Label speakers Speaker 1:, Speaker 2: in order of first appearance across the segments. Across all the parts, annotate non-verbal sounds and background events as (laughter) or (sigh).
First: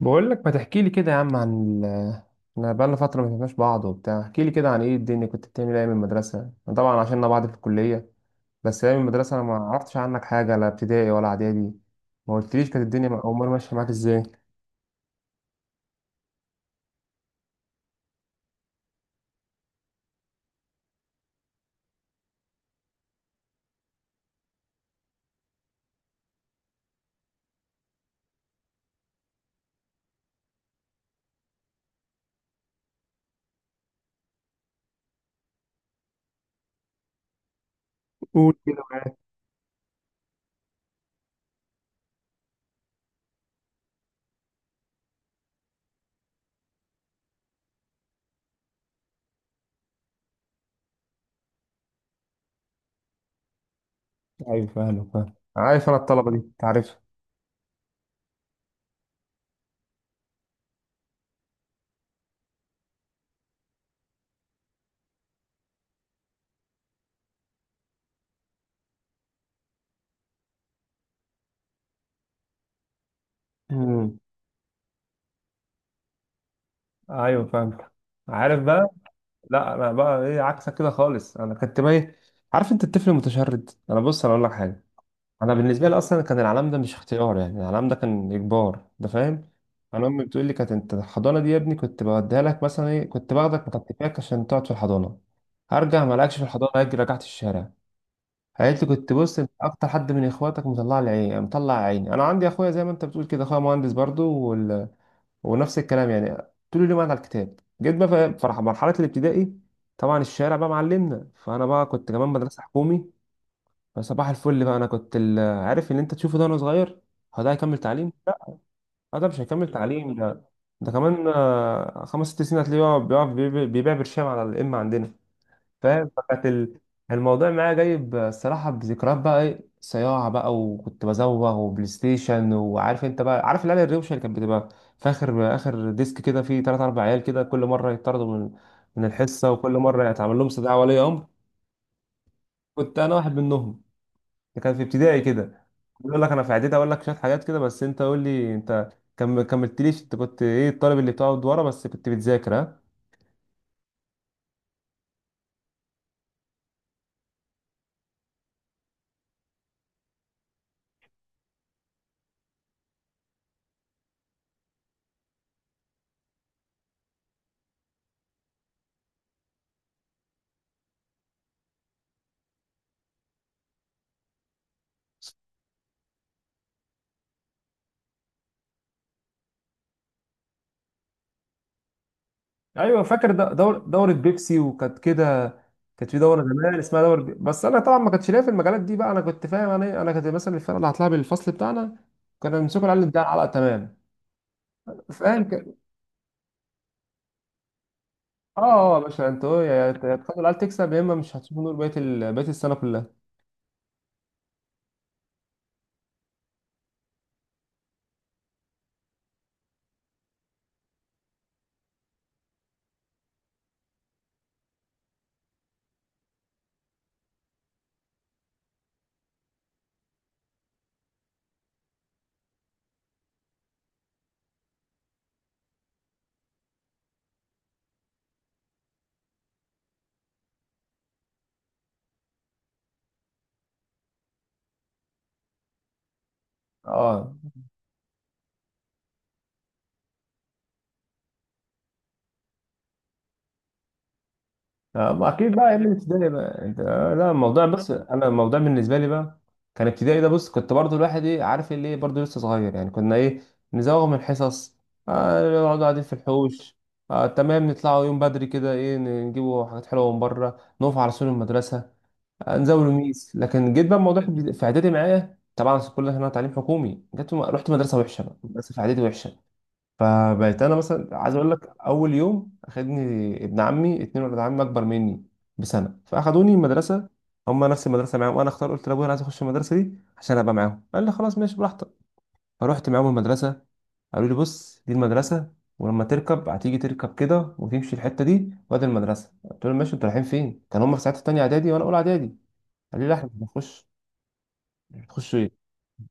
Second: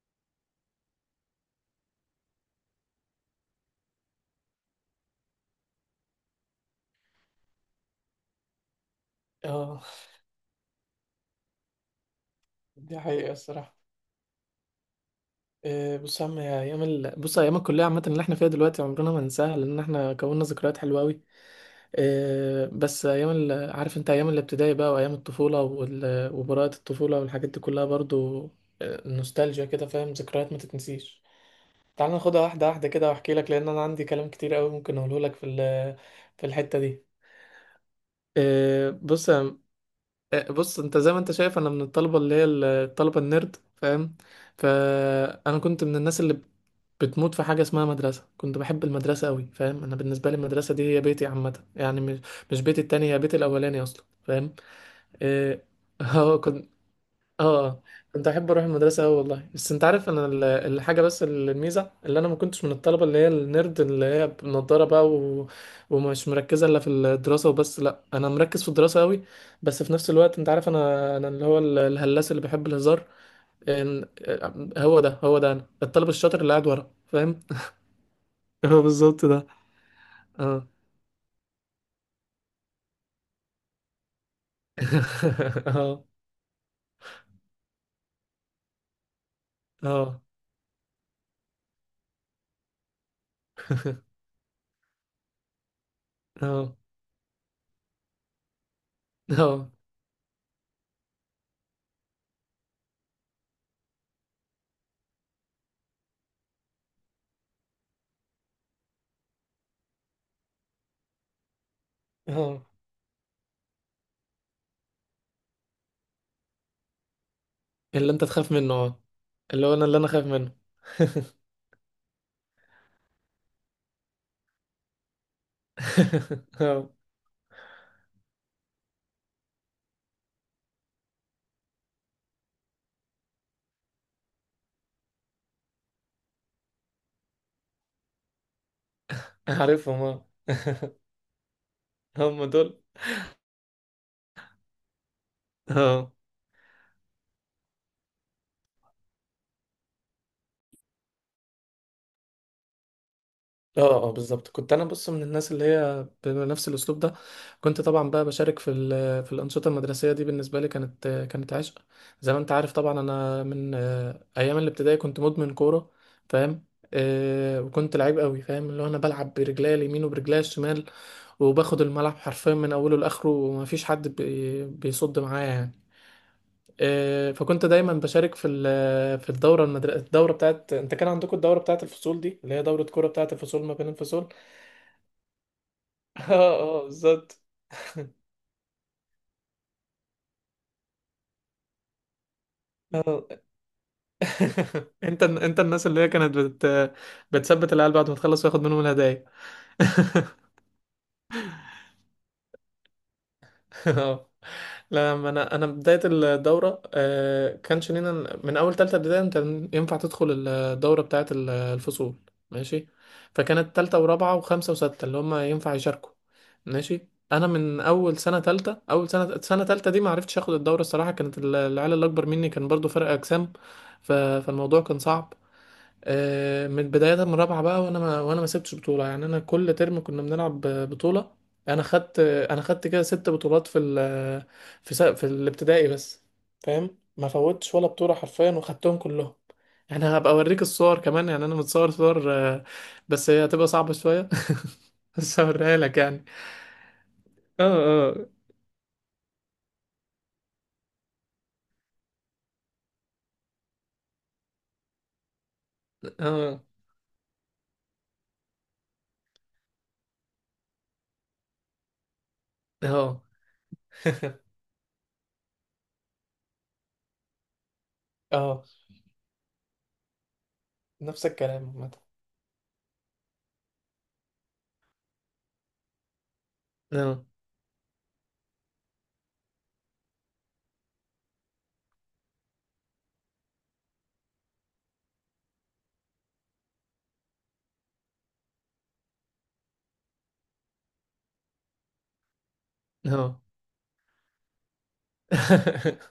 Speaker 1: بقول لك ما تحكي لي كده يا عم عن ال... انا بقالنا فتره ما شفناش بعض وبتاع، احكي لي كده عن ايه الدنيا، كنت بتعمل ايه من المدرسه؟ أنا طبعا عشاننا بعض في الكليه، بس ايام المدرسه انا ما
Speaker 2: اه.
Speaker 1: عرفتش عنك حاجه، لا ابتدائي ولا اعدادي. ما قلتليش كانت
Speaker 2: دي
Speaker 1: الدنيا
Speaker 2: حقيقة
Speaker 1: امال
Speaker 2: الصراحة.
Speaker 1: ماشيه معاك ازاي؟
Speaker 2: بص يا عم، بص ايام الكلية عامة اللي احنا فيها دلوقتي عمرنا ما ننساها، لان احنا كوننا ذكريات حلوة قوي. بس ايام عارف انت ايام الابتدائي بقى، وايام الطفولة، وبراءة الطفولة والحاجات دي كلها برضو. نوستالجيا كده، فاهم؟ ذكريات ما تتنسيش. تعال ناخدها واحدة واحدة كده واحكي لك، لان انا عندي كلام كتير قوي ممكن اقوله لك في في الحتة دي.
Speaker 1: قول كده.
Speaker 2: آه، بص بص انت زي ما انت شايف انا من الطلبه اللي هي الطلبه النيرد، فاهم؟ فانا كنت من الناس اللي بتموت في حاجه اسمها مدرسه. كنت بحب المدرسه قوي، فاهم؟ انا بالنسبه لي المدرسه دي هي بيتي عامه، يعني مش بيتي التاني، هي بيتي الاولاني اصلا، فاهم؟
Speaker 1: ايوه فاهم،
Speaker 2: اه.
Speaker 1: عارف انا
Speaker 2: (laughs)
Speaker 1: الطلبه دي، أنت
Speaker 2: كنت.
Speaker 1: عارفها.
Speaker 2: اه، كنت احب اروح المدرسه أوي والله. بس انت عارف انا الحاجه، بس الميزه اللي انا ما كنتش من الطلبه اللي هي النيرد اللي هي بنضاره بقى ومش مركزه الا في الدراسه وبس، لا انا مركز في الدراسه قوي بس في نفس الوقت. انت عارف انا، اللي هو الهلاس اللي بيحب الهزار. إن-
Speaker 1: امم.
Speaker 2: هو ده، هو ده انا الطالب الشاطر اللي قاعد ورا، فاهم؟
Speaker 1: ايوه فاهم. عارف
Speaker 2: (laughs) هو
Speaker 1: بقى.
Speaker 2: بالظبط ده.
Speaker 1: لا انا بقى ايه؟
Speaker 2: اه.
Speaker 1: عكسك كده خالص. انا كنت بقى إيه؟ عارف انت الطفل المتشرد. انا بص، انا اقول لك حاجه. انا
Speaker 2: (laughs)
Speaker 1: بالنسبه لي
Speaker 2: اه.
Speaker 1: اصلا كان العلام ده مش اختيار، يعني العلام ده كان اجبار ده، فاهم. انا
Speaker 2: اه.
Speaker 1: امي بتقول لي كانت انت الحضانه دي يا ابني كنت بوديها لك، مثلا ايه، كنت باخدك مكتفاك عشان تقعد في الحضانه، هرجع ما لقاكش في الحضانه،
Speaker 2: اه.
Speaker 1: اجي رجعت الشارع. قالت لي كنت بص أنت
Speaker 2: اه.
Speaker 1: اكتر حد من اخواتك مطلع لي عيني، مطلع عيني. انا عندي اخويا زي ما انت بتقول كده، اخويا مهندس برضو وال... ونفس الكلام يعني، طول اليوم قاعد على الكتاب. جيت بقى في مرحله الابتدائي، طبعا الشارع بقى معلمنا، فانا بقى كنت كمان
Speaker 2: اه
Speaker 1: مدرسه حكومي. فصباح الفل بقى، انا كنت ال- عارف اللي انت تشوفه ده وانا صغير، هو ده هيكمل تعليم؟
Speaker 2: اللي انت تخاف
Speaker 1: لا.
Speaker 2: منه، اه
Speaker 1: آه، ده مش
Speaker 2: اللي
Speaker 1: هيكمل
Speaker 2: هو انا اللي انا
Speaker 1: تعليم
Speaker 2: خايف
Speaker 1: ده.
Speaker 2: منه.
Speaker 1: ده كمان خمس ست سنين هتلاقيه بيبيع برشام على الام عندنا. فاهم؟ فكانت
Speaker 2: (laughs) اه
Speaker 1: الموضوع معايا جايب الصراحه بذكريات بقى، ايه صياعه بقى، وكنت بزوغ وبلاي ستيشن. وعارف انت بقى، عارف العيال الروشه اللي كانت بتبقى في اخر ديسك كده، فيه ثلاث اربع عيال كده كل مره يطردوا من من الحصه، وكل
Speaker 2: عارفهم،
Speaker 1: مره
Speaker 2: اه
Speaker 1: يتعمل لهم استدعاء ولي امر.
Speaker 2: هم دول.
Speaker 1: كنت انا واحد منهم. ده كان في ابتدائي كده.
Speaker 2: اه.
Speaker 1: بيقول لك انا في اعدادي اقول لك شويه حاجات كده، بس انت قول لي انت، كم كملتليش. انت كنت ايه؟ الطالب اللي بتقعد ورا، بس كنت بتذاكر؟ ها.
Speaker 2: اه. اه بالظبط، كنت انا بص من الناس اللي هي بنفس الاسلوب ده. كنت طبعا بقى بشارك في في الانشطه المدرسيه دي. بالنسبه لي كانت عشق. زي ما انت عارف طبعا انا من ايام الابتدائي كنت مدمن كوره، فاهم؟ وكنت لعيب قوي، فاهم؟ اللي هو انا بلعب برجليا اليمين وبرجليا الشمال، وباخد الملعب حرفيا من اوله لاخره ومفيش حد بيصد معايا يعني. فكنت دايما بشارك في في الدوره المدرسه، الدوره بتاعت، انت كان عندكم الدوره بتاعت الفصول دي اللي هي دوره
Speaker 1: ايوه
Speaker 2: كوره
Speaker 1: فاكر
Speaker 2: بتاعت الفصول، ما
Speaker 1: دور
Speaker 2: بين
Speaker 1: دوره
Speaker 2: الفصول. (laughs)
Speaker 1: بيبسي، وكانت كده. كانت في
Speaker 2: اه.
Speaker 1: دوره زمان
Speaker 2: اه
Speaker 1: اسمها دوره بي...
Speaker 2: بالظبط.
Speaker 1: بس انا طبعا ما كانش ليا في المجالات دي بقى، انا كنت فاهم، انا إيه، انا كنت مثلا الفرقه اللي هطلع بالفصل بتاعنا، كنا بنمسكوا العيال اللي بتاع
Speaker 2: اه.
Speaker 1: العلقه، تمام؟
Speaker 2: (laughs) انت،
Speaker 1: فاهم كده.
Speaker 2: الناس اللي هي كانت بتثبت العيال بعد ما تخلص وياخد
Speaker 1: اه،
Speaker 2: منهم
Speaker 1: اه يا
Speaker 2: الهدايا.
Speaker 1: باشا، انتوا يا
Speaker 2: (laughs)
Speaker 1: تخلوا العيال تكسب، يا اما مش هتشوفوا نور بقيه بقيه السنه كلها.
Speaker 2: (laughs) اه. لا ما انا، انا بدايه الدوره كانش لينا. من اول تالتة ابتدائي انت ينفع تدخل الدوره بتاعه الفصول، ماشي؟ فكانت تالتة ورابعه وخمسه وسته اللي هم ينفع يشاركوا. ماشي، انا من اول سنه تالتة، اول سنه، سنه تالتة دي ما عرفتش اخد الدوره الصراحه، كانت العيال اللي اكبر مني كان برضو فرق اجسام، فالموضوع كان صعب. من بداية، من رابعة بقى، وانا ما سبتش بطولة، يعني انا كل ترم كنا بنلعب بطولة. انا خدت كده ست بطولات في في في الابتدائي بس، فاهم؟ ما
Speaker 1: اه.
Speaker 2: فوتش ولا بطولة حرفيا وخدتهم كلهم، يعني هبقى اوريك الصور كمان. يعني انا متصور صور بس هي هتبقى صعبة شوية. (laughs)
Speaker 1: ما
Speaker 2: بس
Speaker 1: اكيد بقى
Speaker 2: هوريها
Speaker 1: ايام
Speaker 2: لك يعني.
Speaker 1: الابتدائي بقى انت، لا
Speaker 2: اه.
Speaker 1: الموضوع، بس انا
Speaker 2: اه.
Speaker 1: الموضوع بالنسبه لي بقى، كان ابتدائي ده بص، كنت برضو الواحد ايه، عارف اللي ايه، برضو لسه صغير يعني، كنا ايه، نزوغ من الحصص، نقعد قاعدين في
Speaker 2: اه.
Speaker 1: الحوش، آه تمام، نطلعوا يوم بدري كده ايه، نجيبوا حاجات حلوه من بره، نقف على سور المدرسه، آه نزاولوا
Speaker 2: اه.
Speaker 1: ميس. لكن جيت بقى الموضوع في اعدادي معايا، طبعا كلنا هنا تعليم حكومي، رحت مدرسه وحشه بقى،
Speaker 2: اه.
Speaker 1: مدرسه في اعدادي وحشه. فبقيت انا
Speaker 2: (laughs)
Speaker 1: مثلا،
Speaker 2: نفس
Speaker 1: عايز اقول
Speaker 2: الكلام
Speaker 1: لك،
Speaker 2: عامة.
Speaker 1: اول يوم اخدني ابن عمي، اتنين ولاد عمي اكبر مني بسنه، فاخدوني المدرسه.
Speaker 2: اه.
Speaker 1: هم نفس المدرسه معاهم، وانا اختار قلت لابويا انا عايز اخش المدرسه دي عشان ابقى معاهم، قال لي خلاص ماشي براحتك. فروحت معاهم المدرسه، قالوا لي بص دي المدرسه، ولما تركب هتيجي تركب كده وتمشي الحته دي، وادي المدرسه. قلت لهم ماشي، انتوا رايحين فين؟ كان هم في ساعتها تانية اعدادي وانا اولى اعدادي. قالوا لي لا احنا مش
Speaker 2: اه.
Speaker 1: بنخش. مش بتخشوا ايه؟
Speaker 2: (laughs)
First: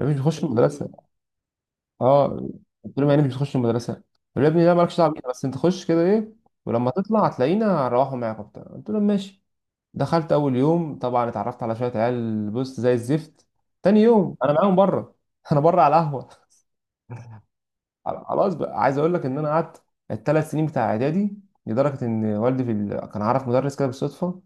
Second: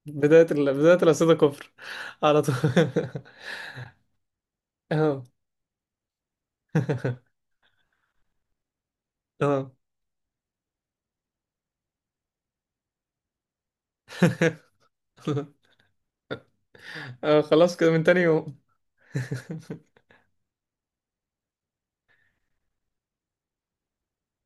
Speaker 1: مش بنخش
Speaker 2: بداية بداية
Speaker 1: المدرسه.
Speaker 2: الأسئلة كفر
Speaker 1: اه.
Speaker 2: على طول.
Speaker 1: قلت لهم يعني مش
Speaker 2: (laughs)
Speaker 1: بتخش المدرسه؟ قالوا يا ابني لا، مالكش دعوه
Speaker 2: اه.
Speaker 1: بينا، بس انت خش كده ايه، ولما تطلع
Speaker 2: (laughs)
Speaker 1: هتلاقينا هنروحوا معاك وبتاع. قلت لهم ماشي.
Speaker 2: اه.
Speaker 1: دخلت اول يوم طبعا اتعرفت على شويه عيال بص زي الزفت. تاني يوم انا
Speaker 2: (laughs)
Speaker 1: معاهم بره (laughs) انا بره على القهوه.
Speaker 2: اه خلاص كده من تاني
Speaker 1: خلاص
Speaker 2: يوم.
Speaker 1: بقى، عايز اقول
Speaker 2: (laughs)
Speaker 1: لك ان انا قعدت الثلاث سنين بتاع اعدادي، لدرجه ان والدي في ال... كان عارف مدرس كده بالصدفه،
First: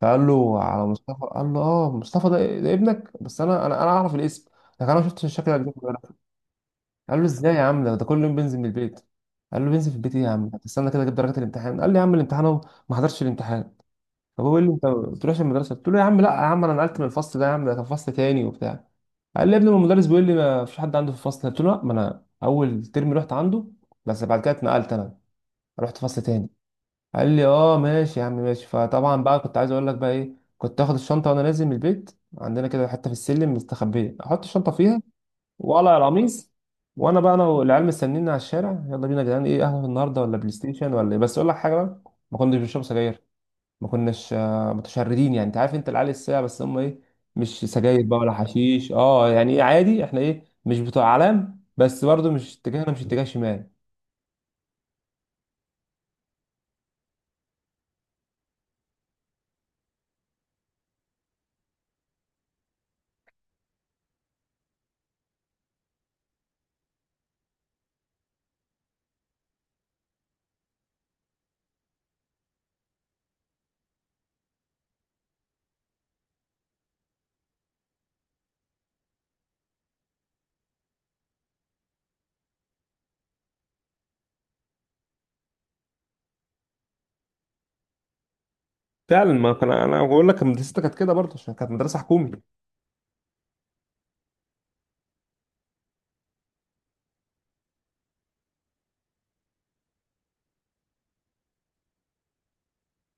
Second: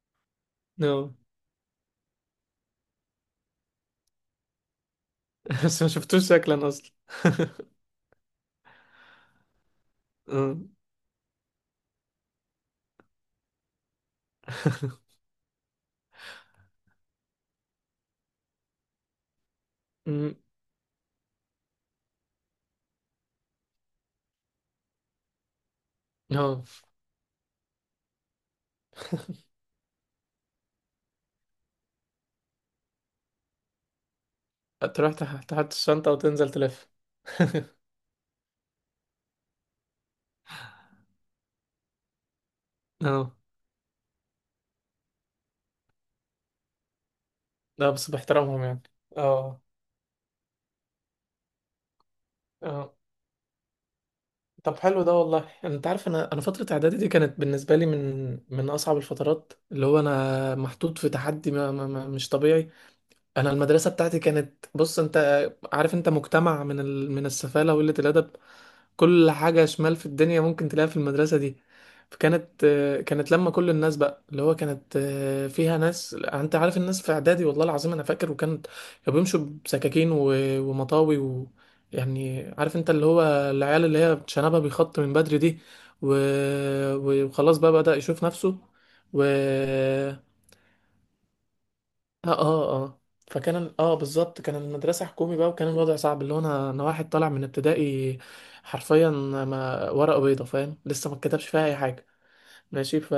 Speaker 1: فقال له على
Speaker 2: اه.
Speaker 1: مصطفى، قال له اه مصطفى ده، ده ابنك، بس انا انا اعرف الاسم لكن انا ما شفتش الشكل ده.
Speaker 2: بس ما شفتوش شكلا اصلا.
Speaker 1: قال له ازاي يا
Speaker 2: (laughs)
Speaker 1: عم؟ ده ده كل يوم بنزل من البيت. قال له بنزل في البيت ايه يا عم؟
Speaker 2: اه.
Speaker 1: هتستنى كده اجيب درجات الامتحان. قال لي يا عم الامتحان اهو، ما حضرتش الامتحان. فبقول قال لي انت ما بتروحش المدرسه، قلت له يا عم لا يا عم، انا نقلت من الفصل ده يا عم، ده كان فصل تاني وبتاع. قال لي يا ابني، ما المدرس بيقول لي
Speaker 2: أمم.
Speaker 1: ما فيش حد عنده في الفصل، قلت له لا، ما انا اول ترم رحت عنده، بس بعد كده اتنقلت انا، رحت فصل تاني.
Speaker 2: اه
Speaker 1: قال لي اه ماشي يا عم ماشي. فطبعا بقى كنت عايز اقول لك بقى ايه، كنت اخد الشنطه وانا نازل من البيت عندنا كده حته في السلم مستخبيه، احط الشنطه فيها
Speaker 2: تروح تحط
Speaker 1: وقلع
Speaker 2: الشنطة وتنزل
Speaker 1: القميص،
Speaker 2: تلف.
Speaker 1: وانا بقى، انا
Speaker 2: (laughs)
Speaker 1: والعيال مستنيني على الشارع، يلا بينا يا جدعان، ايه قهوه النهارده ولا بلاي ستيشن ولا ايه؟ بس اقول لك حاجه بقى، ما كناش بنشرب سجاير،
Speaker 2: اه.
Speaker 1: ما كناش متشردين يعني، انت عارف انت العيال الساعه بس هم ايه، مش
Speaker 2: لا
Speaker 1: سجاير
Speaker 2: بس
Speaker 1: بقى ولا
Speaker 2: باحترامهم يعني.
Speaker 1: حشيش، اه يعني
Speaker 2: اه.
Speaker 1: ايه، عادي، احنا ايه مش بتوع اعلام، بس برضو مش اتجاهنا،
Speaker 2: اه.
Speaker 1: مش اتجاه شمال.
Speaker 2: طب حلو، ده والله انت عارف انا، انا فترة اعدادي دي كانت بالنسبة لي من اصعب الفترات. اللي هو انا محطوط في تحدي ما ما ما مش طبيعي. انا المدرسة بتاعتي كانت، بص انت عارف انت، مجتمع من من السفالة وقلة الادب. كل حاجة شمال في الدنيا ممكن تلاقيها في المدرسة دي. فكانت كانت لما كل الناس بقى، اللي هو كانت فيها ناس، انت عارف الناس في اعدادي، والله العظيم انا فاكر، كانوا بيمشوا بسكاكين ومطاوي، و يعني عارف انت اللي هو العيال اللي هي شنبها بيخط من بدري دي و... وخلاص بقى بدأ يشوف نفسه و...
Speaker 1: فعلا، ما كان انا بقول لك مدرستي كانت كده برضه عشان كانت مدرسه حكومي.
Speaker 2: اه. اه. اه فكان، اه بالظبط، كان المدرسة حكومي بقى وكان الوضع صعب. اللي هو انا، انا واحد طالع من ابتدائي حرفيا، ما ورقة بيضة، فاهم؟ لسه ما اتكتبش فيها اي حاجة، ماشي؟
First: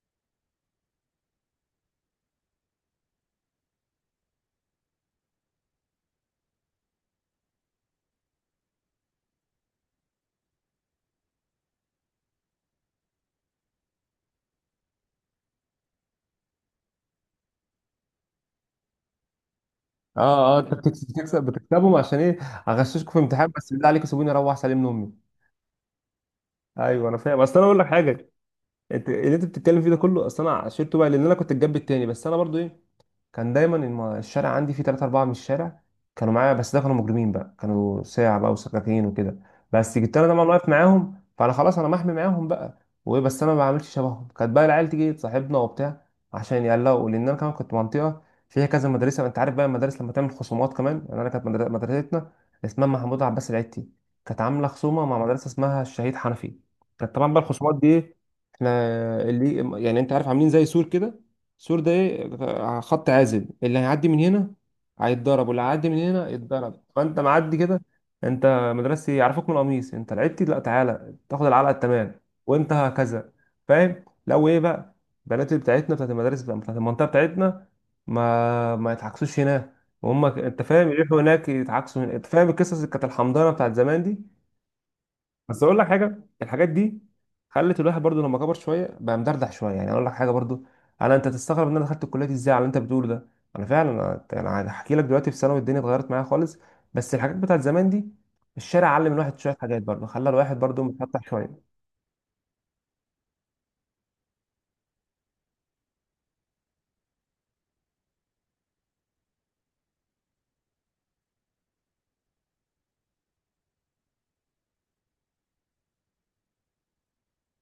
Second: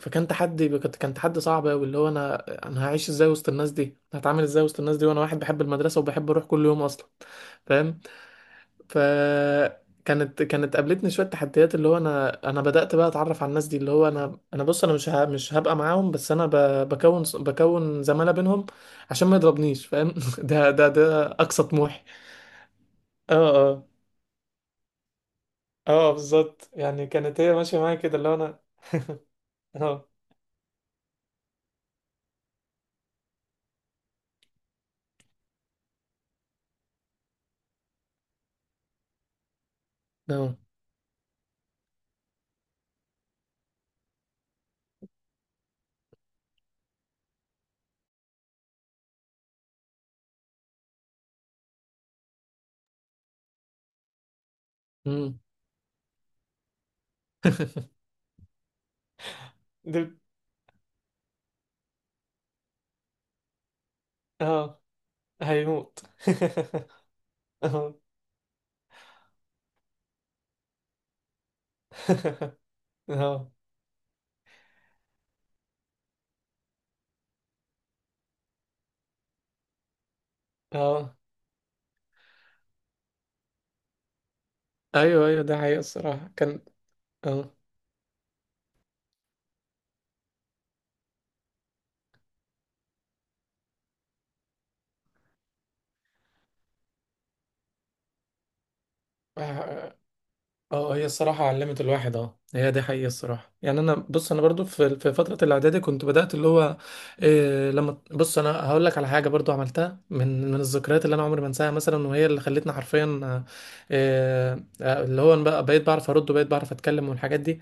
Speaker 2: فكان تحدي، كان تحدي صعب قوي، اللي هو انا، انا هعيش ازاي وسط الناس دي، هتعامل ازاي وسط الناس دي وانا واحد بحب المدرسة وبحب اروح كل يوم اصلا، فاهم؟ فكانت قابلتني شويه تحديات. اللي هو انا، انا بدات بقى اتعرف على الناس دي، اللي هو انا انا بص انا مش مش هبقى معاهم، بس انا بكون، زماله بينهم عشان ما يضربنيش، فاهم؟
Speaker 1: اه
Speaker 2: (laughs)
Speaker 1: اه،
Speaker 2: ده
Speaker 1: انت بتكسب
Speaker 2: اقصى
Speaker 1: بتكسبهم
Speaker 2: طموحي.
Speaker 1: عشان ايه، اغششكم في
Speaker 2: اه.
Speaker 1: امتحان، بس
Speaker 2: اه.
Speaker 1: بالله عليكم سيبوني اروح سلم لامي.
Speaker 2: اه بالظبط، يعني
Speaker 1: ايوه، انا فاهم،
Speaker 2: كانت هي
Speaker 1: اصل انا اقول
Speaker 2: ماشيه
Speaker 1: لك
Speaker 2: معايا كده
Speaker 1: حاجه،
Speaker 2: اللي هو انا.
Speaker 1: انت اللي انت بتتكلم فيه ده
Speaker 2: اه.
Speaker 1: كله اصل انا عشرته بقى، لان انا كنت الجنب التاني، بس انا برضو ايه، كان دايما الشارع عندي فيه تلاتة أربعة من الشارع كانوا معايا، بس ده كانوا مجرمين بقى، كانوا ساعة بقى وسكاكين وكده، بس جبت أنا طبعا
Speaker 2: اه.
Speaker 1: واقف معاهم، فأنا خلاص أنا محمي معاهم بقى. وإيه، بس أنا ما بعملش شبههم، كانت بقى العيال تيجي تصاحبنا وبتاع عشان يقلقوا، لأن أنا كمان كنت منطقة فيها كذا مدرسة. أنت عارف بقى المدارس لما تعمل خصومات كمان، يعني أنا كانت مدرستنا اسمها محمود عباس العتي، كانت عاملة خصومة مع
Speaker 2: امم.
Speaker 1: مدرسة اسمها الشهيد حنفي. كانت طبعا بقى الخصومات دي إيه؟ احنا اللي يعني
Speaker 2: دب.
Speaker 1: انت عارف عاملين زي سور كده، السور ده ايه، خط عازل، اللي هيعدي من هنا
Speaker 2: اه.
Speaker 1: هيتضرب، واللي هيعدي من
Speaker 2: هيموت.
Speaker 1: هنا يتضرب. فانت معدي
Speaker 2: (laughs)
Speaker 1: كده،
Speaker 2: اه.
Speaker 1: انت مدرستي، يعرفوك من القميص انت، لعبتي لا، تعالى تاخد العلقه التمام.
Speaker 2: (laughs)
Speaker 1: وانت هكذا.
Speaker 2: اه.
Speaker 1: فاهم؟ لو ايه بقى، البنات اللي بتاعتنا بتاعت المدارس بقى، بتاعت المنطقه بتاعتنا، ما يتعكسوش هناك، وهم انت فاهم
Speaker 2: اه
Speaker 1: يروحوا هناك يتعكسوا هنا، انت فاهم القصص اللي كانت الحمضانه بتاعت زمان دي.
Speaker 2: ايوه ايوه ده
Speaker 1: بس اقول
Speaker 2: حقيقة
Speaker 1: لك حاجه،
Speaker 2: الصراحة كان.
Speaker 1: الحاجات دي خلت الواحد برضو لما كبر شويه بقى مدردح شويه يعني. اقول لك حاجه برضو، انا انت تستغرب ان انا دخلت الكليه دي ازاي على اللي انت بتقوله ده. انا فعلا، أنا هحكي لك دلوقتي في ثانوي الدنيا اتغيرت معايا خالص، بس الحاجات بتاعت زمان دي، الشارع علم الواحد شويه حاجات
Speaker 2: اه.
Speaker 1: برضو، خلى الواحد برضو
Speaker 2: اه هي
Speaker 1: متفتح
Speaker 2: الصراحة
Speaker 1: شويه.
Speaker 2: علمت الواحد، اه هي دي حقيقة الصراحة. يعني انا بص، انا برضو في فترة الاعدادي كنت بدأت اللي هو إيه. لما بص انا هقول لك على حاجة برضو عملتها من الذكريات اللي انا عمري ما انساها مثلا، وهي اللي خلتني حرفيا إيه. اللي هو أنا بقى بقيت بعرف ارد وبقيت بعرف اتكلم والحاجات دي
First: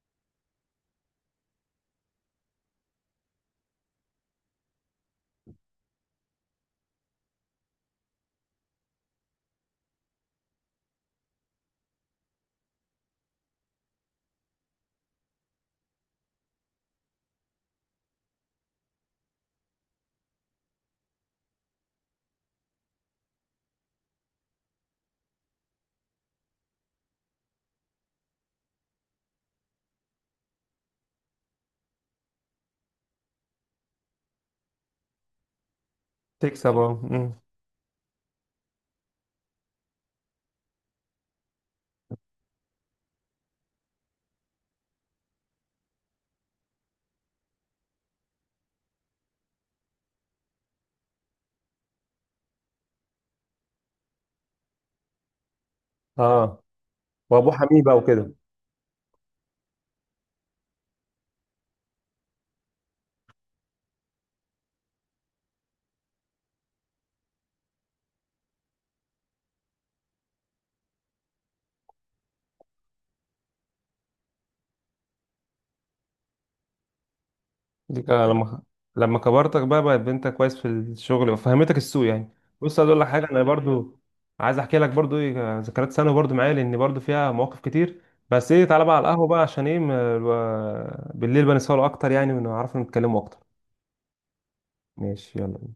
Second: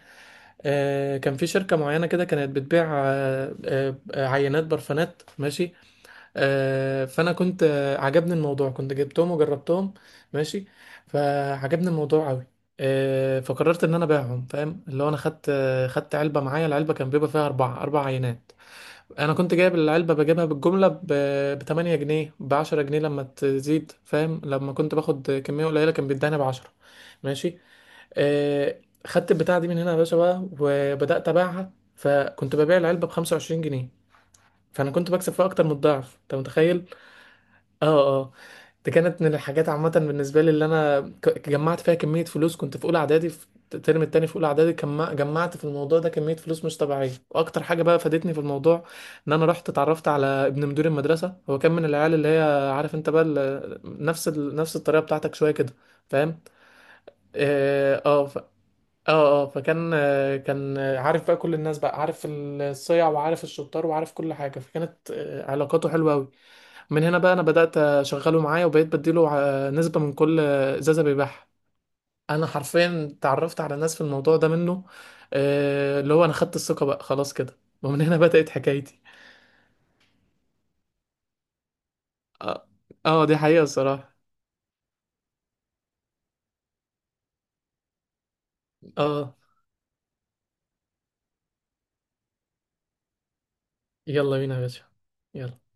Speaker 2: إيه. كان في شركة معينة كده كانت بتبيع عينات برفانات، ماشي. فانا كنت، عجبني الموضوع، كنت جبتهم وجربتهم، ماشي. فعجبني الموضوع قوي. فقررت ان انا ابيعهم، فاهم؟ اللي هو انا خدت، خدت علبه معايا. العلبه كان بيبقى فيها اربعه، اربع عينات. انا كنت جايب العلبه، بجيبها بالجمله ب 8 جنيه، ب 10 جنيه لما تزيد، فاهم؟ لما كنت باخد كميه قليله كان بيداني ب 10، ماشي. آه، خدت البتاعه دي من هنا يا باشا بقى وبدات ابيعها. فكنت ببيع العلبه ب 25 جنيه، فانا كنت بكسب فيها اكتر من الضعف، انت
Speaker 1: تكسب
Speaker 2: متخيل؟
Speaker 1: اه. مم.
Speaker 2: اه. اه. ده كانت من الحاجات عامة بالنسبة لي اللي انا جمعت فيها كمية فلوس. كنت في اولى اعدادي في الترم التاني. في اولى اعدادي جمعت في الموضوع ده كمية فلوس مش طبيعية. واكتر حاجة بقى فادتني في الموضوع ان انا رحت اتعرفت على ابن مدير المدرسة. هو كان من العيال اللي هي، عارف انت بقى نفس نفس الطريقة بتاعتك شوية كده، فاهم؟
Speaker 1: اه، وابوه حميبه
Speaker 2: اه. اه.
Speaker 1: وكده.
Speaker 2: اه. اه فكان كان عارف بقى كل الناس بقى، عارف الصيع وعارف الشطار وعارف كل حاجة. فكانت علاقاته حلوة أوي. من هنا بقى انا بدات اشغله معايا وبقيت بديله نسبه من كل ازازه بيبيعها. انا حرفيا تعرفت على ناس في الموضوع ده منه. اللي هو انا خدت الثقه بقى خلاص كده، ومن
Speaker 1: ديك-
Speaker 2: هنا
Speaker 1: آه،
Speaker 2: بدات
Speaker 1: لما
Speaker 2: حكايتي.
Speaker 1: لما كبرتك بقى، بقت بنتك كويس في الشغل، وفهمتك السوق يعني.
Speaker 2: اه.
Speaker 1: بص عايز اقول لك حاجه،
Speaker 2: دي
Speaker 1: انا
Speaker 2: حقيقه
Speaker 1: برضو
Speaker 2: الصراحه.
Speaker 1: عايز احكي لك برضو ايه ذكريات ثانوي برضو معايا، لان برضو فيها مواقف كتير. بس ايه، تعالى بقى على القهوه
Speaker 2: اه.
Speaker 1: بقى عشان ايه بالليل بنسهروا اكتر يعني، ونعرف نتكلموا اكتر.
Speaker 2: يلا بينا يا باشا.
Speaker 1: ماشي
Speaker 2: يلا.
Speaker 1: يلا.